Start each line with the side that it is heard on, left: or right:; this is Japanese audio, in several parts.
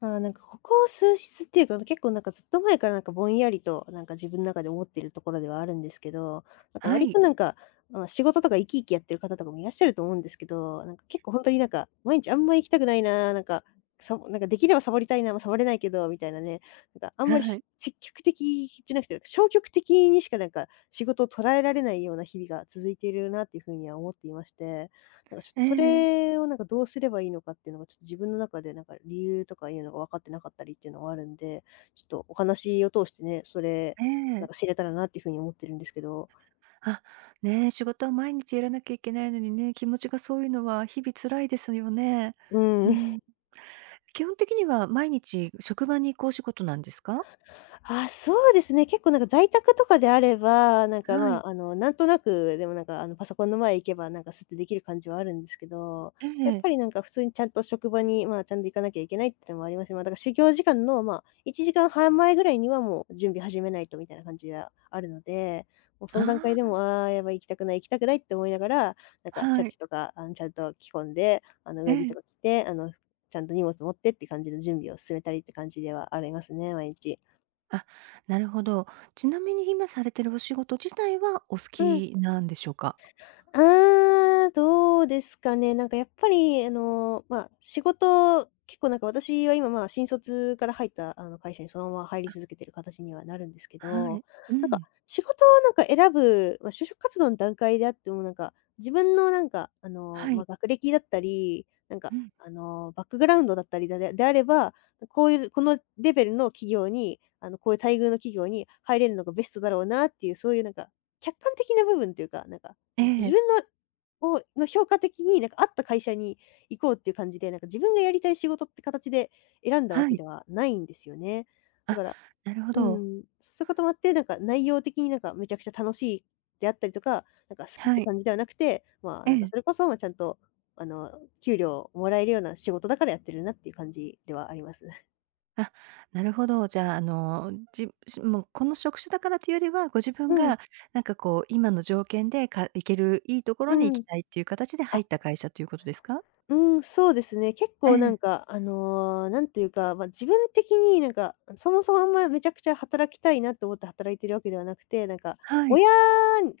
left: ああ、なんかここ数日っていうか、む結構なんか、ずっと前からなんかぼんやりと、なんか自分の中で思っているところではあるんですけど。なんか
right: は
left: 割
right: い。
left: となんか、あ、仕事とか生き生きやってる方とかもいらっしゃると思うんですけど。なんか結構ほんとになんか、毎日あんま行きたくないな、なんか、さもなんかできればサボりたいな、ま、サボれないけどみたいなね。なんかあんまり
right: は
left: し
right: い。
left: 積極的じゃなくて、消極的にしかなんか、仕事を捉えられないような日々が続いているなっていう風には思っていまして。だかちょっと
right: え
left: そ
right: え。
left: れをなんかどうすればいいのかっていうのが、ちょっと自分の中で何か理由とかいうのが分かって無かったりっていうのがあるんで。ちょっとお話を通してね、それ
right: え
left: なん
right: え。
left: か知れたらなっていう風に思ってるんですけど。
right: あ、ね、仕事は毎日やらなきゃいけないのにね、気持ちがそういうのは日々辛いですよね。
left: う
right: う
left: ん。
right: ん。基本的には毎日、う職場に行くお仕事なんですか？
left: ああ、そうですね。結構なんか在宅とかであれば、なんか
right: はい。
left: ま、あの、なんとなく、でもなんか、あの、パソコンの前行けば何かスってできる感じはあるんですけど。
right: え
left: やっ
right: え。
left: ぱりなんか、普通にちゃんと職場にま、ちゃんと行かなきゃいけないっていうのもあります。ま、だか始業時間のま、1時間半前ぐらいにはもう準備始めないとみたいな感じがあるので。もうそ
right: あ
left: ん段階
right: あ、
left: で
right: あ
left: も
right: よ。
left: 「ああ、やばい行きたくない行きたくない」って思いながら、なんかシャ
right: はい。
left: ツとかあの、ちゃんと着込んで、あの、
right: え
left: 上着と
right: え。
left: か着てあの、ちゃんと荷物持ってって感じの準備を進めたりって感じではありますね、毎日。
right: あ、なるほど。ちなみに今されてるお仕事自体は、お好
left: うん。
right: きなんでしょうか？
left: うーん、どうですかね。なんかやっぱりあの、まあ、仕事結構なんか私は今ま、新卒から入ったあの、会社にそのまま入り
right: あ。
left: 続けてる形にはなるんですけ
right: は
left: ど。
right: い、う
left: なんか、
right: ん。
left: 仕事をなんか選ぶ、ま、就職活動の段階であっても、なんか、自分のなんかあの、
right: は
left: ま、
right: い。
left: 学歴だったり。なん
right: う
left: か、
right: ん。
left: あの、バックグラウンドだったりだでであれば、こういう、このレベルの企業に、あの、こういう待遇の企業に入れるのがベストだろうなっていう。そういうなんか、客観的な部分っていうか、なんか、
right: え
left: うん、自
right: え。
left: 分のをの評価的になんか合った会社に行こうっていう感じで、なんか自分がやりたい仕事って形で選んだわ
right: は
left: け
right: い。
left: ではないんですよね。だ
right: あ、
left: から
right: なるほ
left: う
right: ど。
left: ん、そういうこともあって、なんか内容的になんかめちゃくちゃ楽しいであったりとか、なんか好きっ
right: は
left: て
right: い。
left: 感じではなくて。まあ、
right: え
left: なんか
right: え。
left: それこそ、ま、ちゃんとあの、給料をもらえるような仕事だからやってるなっていう感じではあります。
right: あ、なるほど。じゃあ、あの、うん、じしもうこの職種だからというよりは、ご自分
left: うん。
right: がなんか、こう、今の条件でか行ける良い所に行
left: う
right: き
left: ん、
right: たいっていう形で入っ
left: あ。
right: た会社ということですか？
left: うん、そうですね。結
right: え
left: 構な
right: え。
left: んかあの、何と言うか、ま、自分的になんか、そもそもあんま、めちゃくちゃ働きたいなと思って働いているわけではなくて。なんか、
right: はい。
left: 親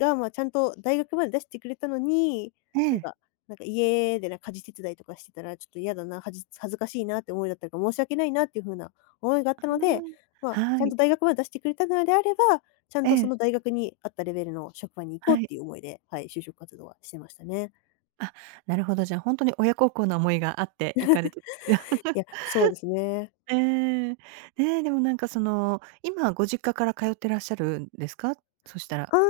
left: がま、ちゃんと大学まで出してくれたのに、
right: え
left: なん
right: え。
left: か、なんか家でなん家事手伝いとかしてたらちょっと嫌だな、はじ恥ずかしいなって思いだったか、申し訳ないなっていう風な思いがあったので。ま、ち
right: は
left: ゃん
right: い。
left: と大学まで出してくれたのであれば、ちゃん
right: え
left: とそ
right: え。
left: の大学にあったレベルの職場に行こ
right: は
left: うっ
right: い。
left: ていう思いで、はい、就職活動はしてましたね。
right: あ、なるほど、じゃ、本当に親孝行な思いがあって、行かれてる
left: い や、そうですね。
right: ええ。ねえ、でもなんかその今ご実家から通ってらっしゃるんですか？そしたら。
left: ああ、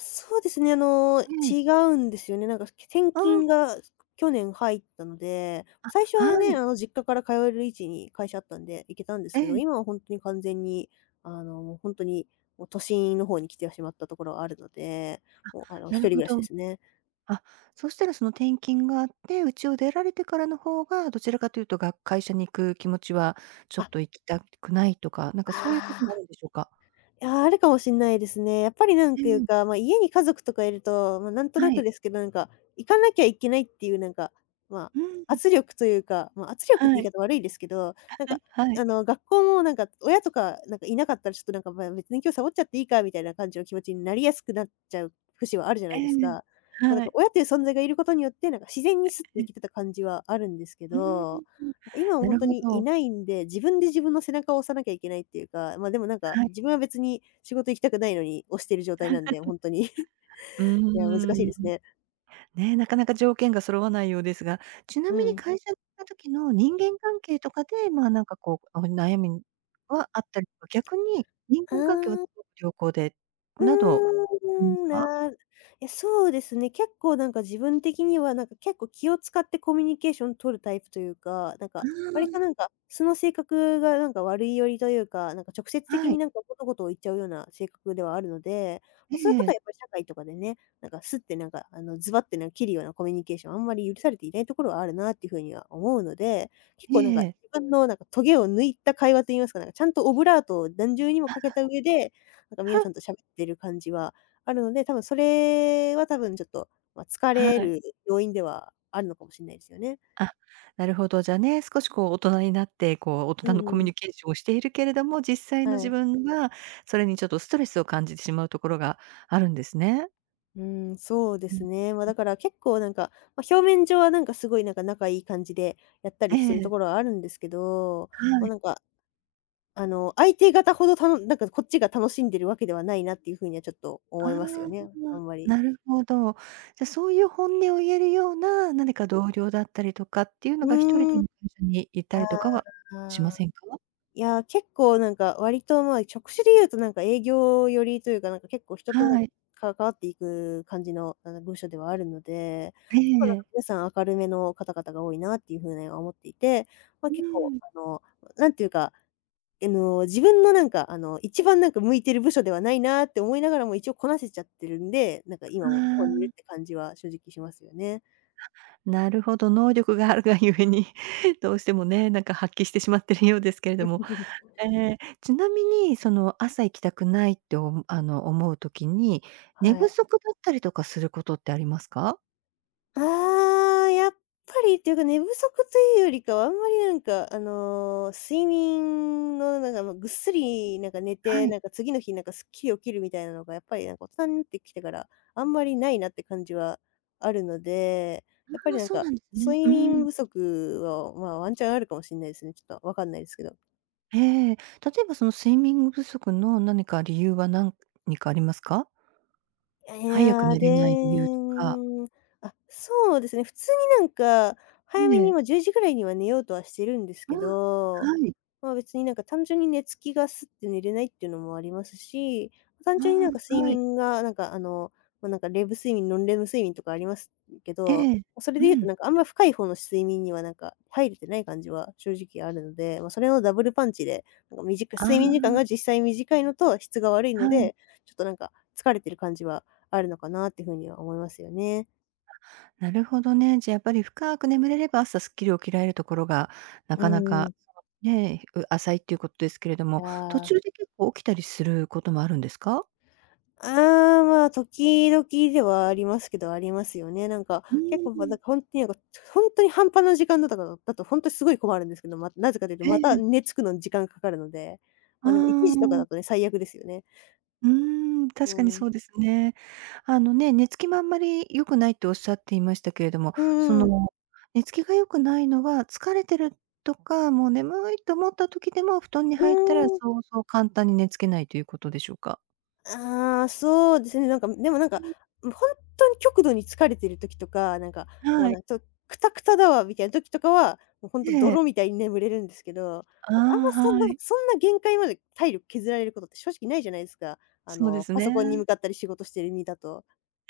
left: そうですね。あの、
right: ええ。
left: 違うんですよね。なんかすき転
right: あ
left: 勤
right: あ。
left: が、すく去年入ったので、
right: あ、
left: 最初は
right: は
left: ね、
right: い。
left: あの実家から通える位置に会社あったんで行けたんです
right: え
left: けど、
right: え。
left: 今はほんとに完全にあのほんとに、もう都心の方に来てはしまったところあるので。もうあ
right: あ、
left: の、一
right: なる
left: 人暮
right: ほ
left: らしで
right: ど。
left: すね。
right: あ、そしたらその、転勤があって、家を出られてからの方が、どちらかと言うとが会社に行く気持ちはちょっ
left: あ。
right: と行きたくないとか、なんかそういうこ
left: あ
right: とにな
left: あ。
right: るんでしょうか？
left: いや、あるかもしんないですね。やっぱり何
right: え
left: かいう
right: え。
left: か、ま、家に家族とかいると、まなんと
right: は
left: なく
right: い。
left: ですけど、なんか行かなきゃいけないっていうなんか、ま、
right: うん。
left: 圧力というか、ま、圧力っ
right: は
left: て言い
right: い。
left: 方悪いんですけど、なんか
right: はい。
left: あの、学校もなんか、親とかなんかいなかったら、ちょっとなんかまあ別に今日サボっちゃっていいか、みたいな感じの気持ちになりやすくなっちゃう節はあるじゃな
right: え
left: いです
right: え。
left: か。ま、なん
right: は
left: か
right: い。
left: 親という存在がいることによってなんか自然にスって
right: え
left: 行
right: え。
left: けてた感じはあるんですけ
right: う
left: ど。
right: ーん。
left: 今は
right: な
left: ほん
right: る
left: と
right: ほ
left: にい
right: ど。
left: ないんで、自分で自分の背中を押さなきゃいけないっていうか。あ、までもなんか
right: はい。
left: 自分は別に仕事行きたくないのに押してる状態なんでほ んとに い
right: うー
left: や難しい
right: ん。
left: ですね。
right: ねえ、中々条件が揃わないようですが。ちな
left: う
right: みに
left: ん。
right: 会社に行った時の人間関係とかで、まあなんかこう、おん悩みんはあったりとか、逆に人
left: あ
right: 間関係は
left: あ。
right: 凄く良好で、
left: う
right: などあります
left: ーん、
right: か？
left: なるえ、そうですね、結構なんか自分的には、なんか結構気を使ってコミュニケーション取るタイプというか。なんか、
right: あ
left: 割と
right: あ。
left: なんか、素の性格がなんか悪い寄りというか、なんか直接的
right: は
left: に
right: い。
left: なんか物事を言っちゃうような性格ではあるので。
right: え
left: ま、そういうことは
right: え。
left: やっぱり社会とかでね、なんかスッてなんかあの、ズバってなん切るようなコミュニケーションはあんまり許されていないところはあるなっていうふうには思うので、結
right: え
left: 構なんか自
right: え。
left: 分のなんかトゲを抜いた会話と言いますか、なんかちゃんとオブラートを何重にもかけた上で、なんか皆さ んと喋ってる感じはあるので、多分それは多分ちょっとま、疲
right: は
left: れ
right: い。
left: る要因ではあるのかもしんないですよね。
right: あ、なるほど、じゃあね、少しこう大人になって、こう大
left: う
right: 人の
left: ん
right: コ
left: う
right: ミュ
left: ん。
right: ニケーションをしているけれども、実際の
left: は
right: 自
left: い。
right: 分は、それにちょっとストレスを感じてしまうところがあるんですね？
left: うん、そうで
right: う
left: す
right: ん、
left: ね。まあ、
right: う
left: だ
right: ん。
left: から結構なんか、ま、表面上はなんか、すごいなんか、仲いい感じで、やった
right: え
left: りしてると
right: え。
left: ころはあるんですけど。
right: は
left: ま、
right: い。
left: なんか、あの、相手方ほど、たのなんかこっちが楽しんでるわけではないなっていうふうにはちょっと
right: あ
left: 思
right: あ、
left: いますよね、あんまり。
right: なるほど。じゃあ、そういう本音を言えるような、何か同僚だったりとかっていうのが、一人
left: う
right: で、
left: ん。
right: うみずにいた
left: あ
right: りとかはしま
left: あ。
right: せんか？
left: いや、結構なんか割とま、職種で言うとなんか営業寄りというか。なんか結構人と、なん
right: はい。
left: か関わっていく感じのあの、部署ではあるので、
right: え
left: 結構なんか
right: え。
left: 皆さん明るめの方々が多いなっていうふうには思っていて。ま、
right: う
left: 結構
right: ん。
left: あの、うなんていうか、えの、自分のなんかあの、一番なんか向いてる部署ではないなって思いながらも一応こなせちゃってるんで、なんか今もここに
right: あ
left: いる
right: あ。
left: って感じは正直しますよね。
right: あ、なるほど、能力があるが故に。どうしてもね、なんか発揮してしまってるようですけれども。え、ちなみに、その朝行きたくないとおむあの、思う時に、寝
left: は
right: 不
left: い。
right: 足だったりとかすることってありますか？
left: ああ、やっぱりっていうか、寝不足というよりかは、あんまり何かあの、睡眠のなんかもうぐっすりなんか寝
right: は
left: て、
right: い。
left: なんか次の日なんかスッキリ起きるみたいなのが、やっぱりなんか、おっさんってきてから、あんまり無いなって感じはあるので、やっぱ
right: あ
left: り
right: あ、
left: なん
right: そう
left: か、
right: なんでね、
left: 睡
right: う
left: 眠
right: ん。
left: 不足を、まあ、ワンチャンあるかもしんないすね。ちょっと分かんないすけど。
right: ええ。例えばその睡眠不足の何か理由はなんにかありますか？
left: え
right: 早く
left: や、
right: 寝
left: で
right: れない理由とか。
left: ん、あ、そうですね、普通になんか、早
right: い
left: めに
right: え。
left: もう10時ぐらいには寝ようとはしてるんです
right: ああ、
left: けど、
right: はい。
left: まあ、別になんか単純に寝付きがスッて寝れないっていうのもありますし、
right: あ
left: 単純になんか
right: あ、
left: 睡
right: はい。
left: 眠がなんかあの、まあ、なんかレム睡眠、ノンレム睡眠とかあります、ん、け
right: え
left: ど、
right: え、
left: まあ、それ
right: う
left: で言うと
right: ん。
left: なんかあんま深いほうの睡眠にはなんか、入れてない感じは正直あるので、まあ、それのダブルパンチで、なんかみじく
right: あ
left: 睡眠時間
right: あ。
left: が実際短いのと質が悪いの
right: はい。
left: で、ちょっとなんか、疲れてる感じはあるのかなっていう風には思いますよね。
right: なるほどね。じゃ、やっぱり深く眠れれば、朝スッキリ起きられるところが、な
left: う
right: かなか、
left: ん。
right: ね、ひう浅いっていうこですけれど
left: い
right: も、途
left: や。
right: 中で結構起きたりすることもあるんですか？
left: ああ、まあ、時々ではありますけど、ありますよね、なんか。
right: う
left: 結構ばだ
right: ん。
left: か、ほんにえごとほんとに半端な時間だっただと、だとほんとにすごい困るんですけど、ま、なぜかと言うと
right: え
left: また
right: え。
left: 寝付くの時間かかるので、
right: あ
left: まあ、でも1時とかだ
right: あ。
left: とね、最悪ですよね。
right: うん、
left: う
right: 確かに
left: ん。
right: そうですね。あのね、寝付きもあんまり良くないとおっしゃっていましたけれども、
left: うんう
right: そ
left: んうん。
right: の、寝付きが良くないのは、疲れてるとか、もう眠いと思った時でも布団に入ったら
left: うん。
right: そうそう簡単に寝付けないていうことでしょうか？
left: ああ、そうですね。なんか、みでもなん
right: う
left: か、
right: ん。
left: もうほんとに極度に疲れてる時とか、なんかもう、
right: はい。
left: なんちょ、くたくただわみたいな時とかは、もうほんと
right: ええ。
left: 泥みたいに眠れるんですけど、
right: あ
left: なんかあんま
right: あ、
left: そん
right: は
left: なんか、
right: い。
left: そんな限界まで体力削られることって正直ないじゃないすか。あ
right: そうで
left: の、
right: す
left: パソ
right: ね。
left: コンに向かったり仕事している身だと。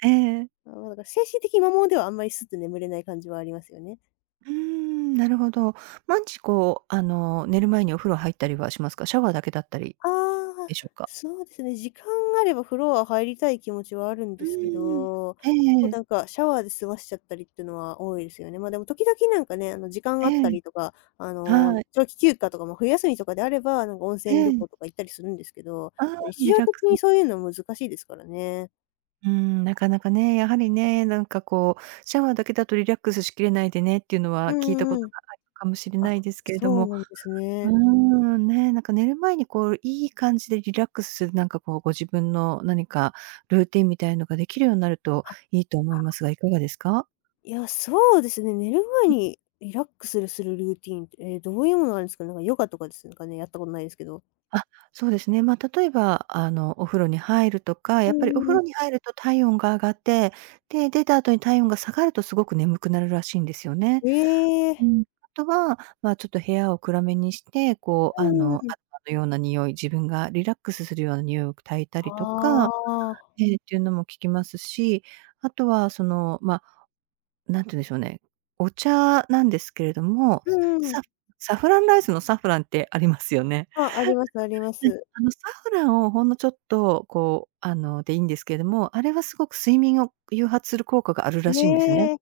right: ええ。
left: あ、わだ精神的摩耗ではあんまりスッて眠れない感じはありますよね。
right: うーん、なるほど。まんちこう、あの、寝る前にお風呂入ったりはしますか？シャワーだけだったり
left: ああ、
right: でしょうか？
left: そうですね、時間があれば風呂は入りたい気持ちはあるんで
right: う
left: すけ
right: ん。
left: ど、
right: えええ
left: お
right: え。
left: だんかシャワーで済ましちゃったりってのは多いですよね。まあ、でも時々なんかね、あの、時間が
right: え
left: あった
right: え。
left: りとか、あの、
right: はい。
left: 長期休暇とかも冬休みとかであれば、なんか温泉
right: え
left: 旅
right: ん。
left: 行とか行ったりするんですけど、
right: ああ、
left: ま、日
right: リ
left: 常
right: ラック
left: 的
right: ス
left: にそういうのは難しいですからね。
right: うん、中々ね、やはりね、なんかこう、シャワーだけだとリラックスしきれないでねっていうの
left: う
right: は、聞いた
left: ん
right: こ
left: うんう
right: と
left: ん。
right: があいかもしれ
left: あ、
right: ないですけれど
left: そう
right: も。
left: なんです
right: うー
left: ね。
right: ん、ね、なんか寝る前にこう、良い感じでリラックスする何かこうご自分の何か、ルーティーンみたいのが出来るようになると
left: あ、
right: 良いと思
left: あ
right: いますが、
left: あ。
right: いかがですか？
left: いや、そうですね、寝る前
right: うん。
left: にリラックスるするルーティーンって、え、どういうものがあるんすか？なんかヨガとかです、うん、かね？やったことないですけど。
right: あ、そうですね。ま、例えば、あの、お風呂に入るとか、
left: う
right: やっぱり
left: ん
right: お
left: うん
right: 風
left: うん。
right: 呂に入ると体温が上がって、で、出た後に体温が下がると凄く眠くなるらしいんですよね。
left: え
right: う
left: え。
right: ん。あとは、まあ、ちょっと部屋を暗めにして、こうあ
left: うー
right: の、ア
left: ん。
right: ロマような匂い、自分がリラックスするような匂いを焚いた
left: あ
right: りとか、
left: あ。
right: ええ、っていうのも聞きますし、あとはその、まあ、何て言うんでしょうね、お茶なんですけれども、
left: う
right: す
left: んうん。
right: ササフランライスのサフランってありますよね。
left: あ、ありますありま
right: [unintelligible] うん、
left: す。
right: あの、サフランをほんのちょっと、こうあの、でいいんですけども、あれは凄く睡眠を誘発する効果があるらしいんですね。
left: ね。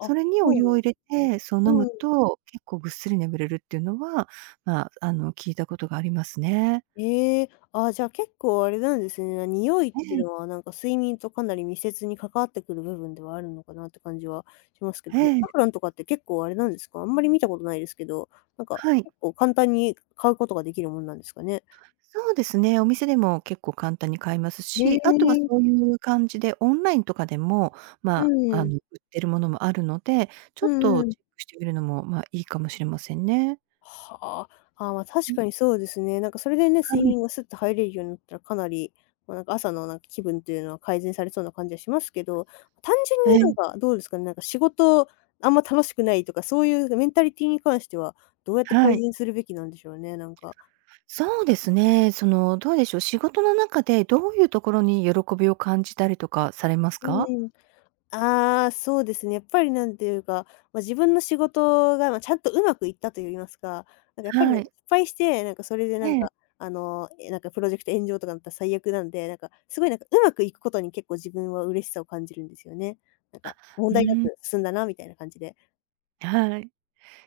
right: それにお
left: そう
right: 湯を入れ
left: なんすね。
right: て、そう飲む
left: うん。
right: と結構ぐっすり眠れるっていうのは、まあ、あの、聞いたことがありますね。
left: ええ。ああ、じゃあ結構あれなんですね、な、匂いっ
right: え
left: てい
right: え。
left: うのはなんか睡眠とかなり密接に関わってくる部分ではあるのかなって感じはしますけど、
right: へ
left: サ
right: え。
left: フランとかって結構あれなんですか、あんまり見たことないですけど、なんか
right: はい。
left: 結構簡単に買うことができるもんなんですかね？
right: そうですね、お店でも結構簡単に買えますし、あとは
left: ね。
right: そういう感じでオンラインとかでも、
left: う
right: まあ、
left: ん
right: あ
left: うん。
right: の、売ってるものもあるので、ちょ
left: う
right: っ
left: んう
right: と
left: ん。
right: チェックしてみるのも、まあ、良いかもしれませんね。
left: はあ、ああ、ま、確
right: うん。
left: かにそうですね、なんかそれでね、
right: は
left: 睡
right: い。
left: 眠がスッと入れるようになったら、かなり、まあ、なんか朝のなんか気分っていうのは、改善されそうな感じがしますけど。単純に
right: は
left: なん
right: い。
left: かどうですかね、なんか仕事、あんま楽しくないとか、そういうぐメンタリティに関しては、どうやって
right: は
left: 改
right: い。
left: 善するべきなんでしょうね？なんか。
right: そうですね。その、どうでしょう、仕事の中でどういうところに喜びを感じたりとかされます
left: う
right: か？
left: ん。ああ、そうですね。やっぱり何ていうか、ま、自分の仕事が、ま、ちゃんと上手くいったといいますか、なんかやっぱり
right: は
left: ね、失
right: い。
left: 敗して、なんかそれでな
right: え
left: ん
right: え。
left: かあの、え、なんかプロジェクト炎上とかんなったら最悪なんで、なんかすごい、なんか上手くいくことに結構自分は嬉しさを感じるんですよね。なん
right: あ、
left: か
right: う
left: 問題な
right: ん。
left: く進んだなみたいな感じで。
right: はい。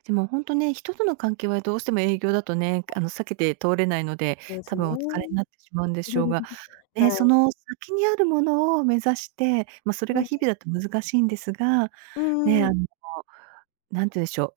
right: でもほんとね、人との関係はどうしても営業だとね、
left: はい。
right: あの、避けて通れないので、
left: ほえす
right: 多
left: ね。
right: 分お疲れになってしまうんでしょうが、
left: は
right: ね、そ
left: い。
right: の先にあるものを目指して、ま、それ
left: う
right: が
left: ん。
right: 日々だと難しいんですが、
left: うんう
right: ね、
left: んう
right: あ
left: ん。
right: の、何て言うんでしょう、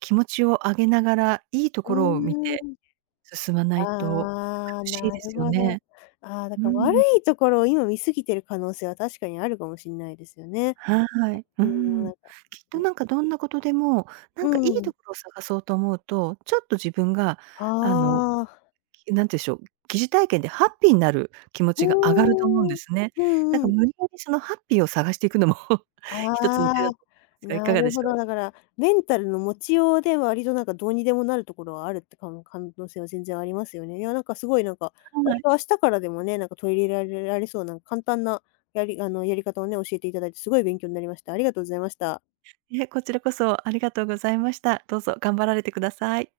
right: 気持ちを上げながら、良いと
left: う
right: ころを見
left: ー
right: て、
left: ん。
right: 進まないと、ちょっと
left: ああ、
right: 苦しい
left: な
right: で
left: る
right: すよ
left: ほど。
right: ね。
left: ああ、だ
right: うー
left: か悪
right: ん。
left: いところを今見過ぎてる可能性は、確かにあるかもしんないですよね。
right: はい。う
left: うん、な
right: ん。
left: ん
right: き
left: か、
right: っ
left: うん、
right: と、
left: も
right: なんか、どんなことでも、な
left: う
right: んか良い
left: ん。
right: 所を探そうと思うと、ちょっと自分が、あの、
left: ああ。
right: き何て言うんしょう、疑似体験でハッピーなる気持
left: う
right: ちが上がると思うんで
left: ーん、
right: すね。
left: う
right: だ
left: ん
right: か
left: うん。
right: 無理やり、そのハッピーを探していくのも 一つの手
left: あ
right: だ
left: あ、
right: とますが、如
left: な
right: 何で
left: る
right: し
left: ほ
right: ょう？
left: ど、だから、メンタルの持ちようで、割となんか、どうにでもなるところはあるって、かん可能性は全然ありますよね。いやなんか凄いなんか、
right: は
left: 割
right: い。
left: と明日からでもね、なんか取り入らるられそうな簡単な、やりあの、やり方をね、教えて頂いて、凄い勉強んなりました。ありがとうございました。
right: いえ、こちらこそありがとうございました。どうぞ頑張られてください。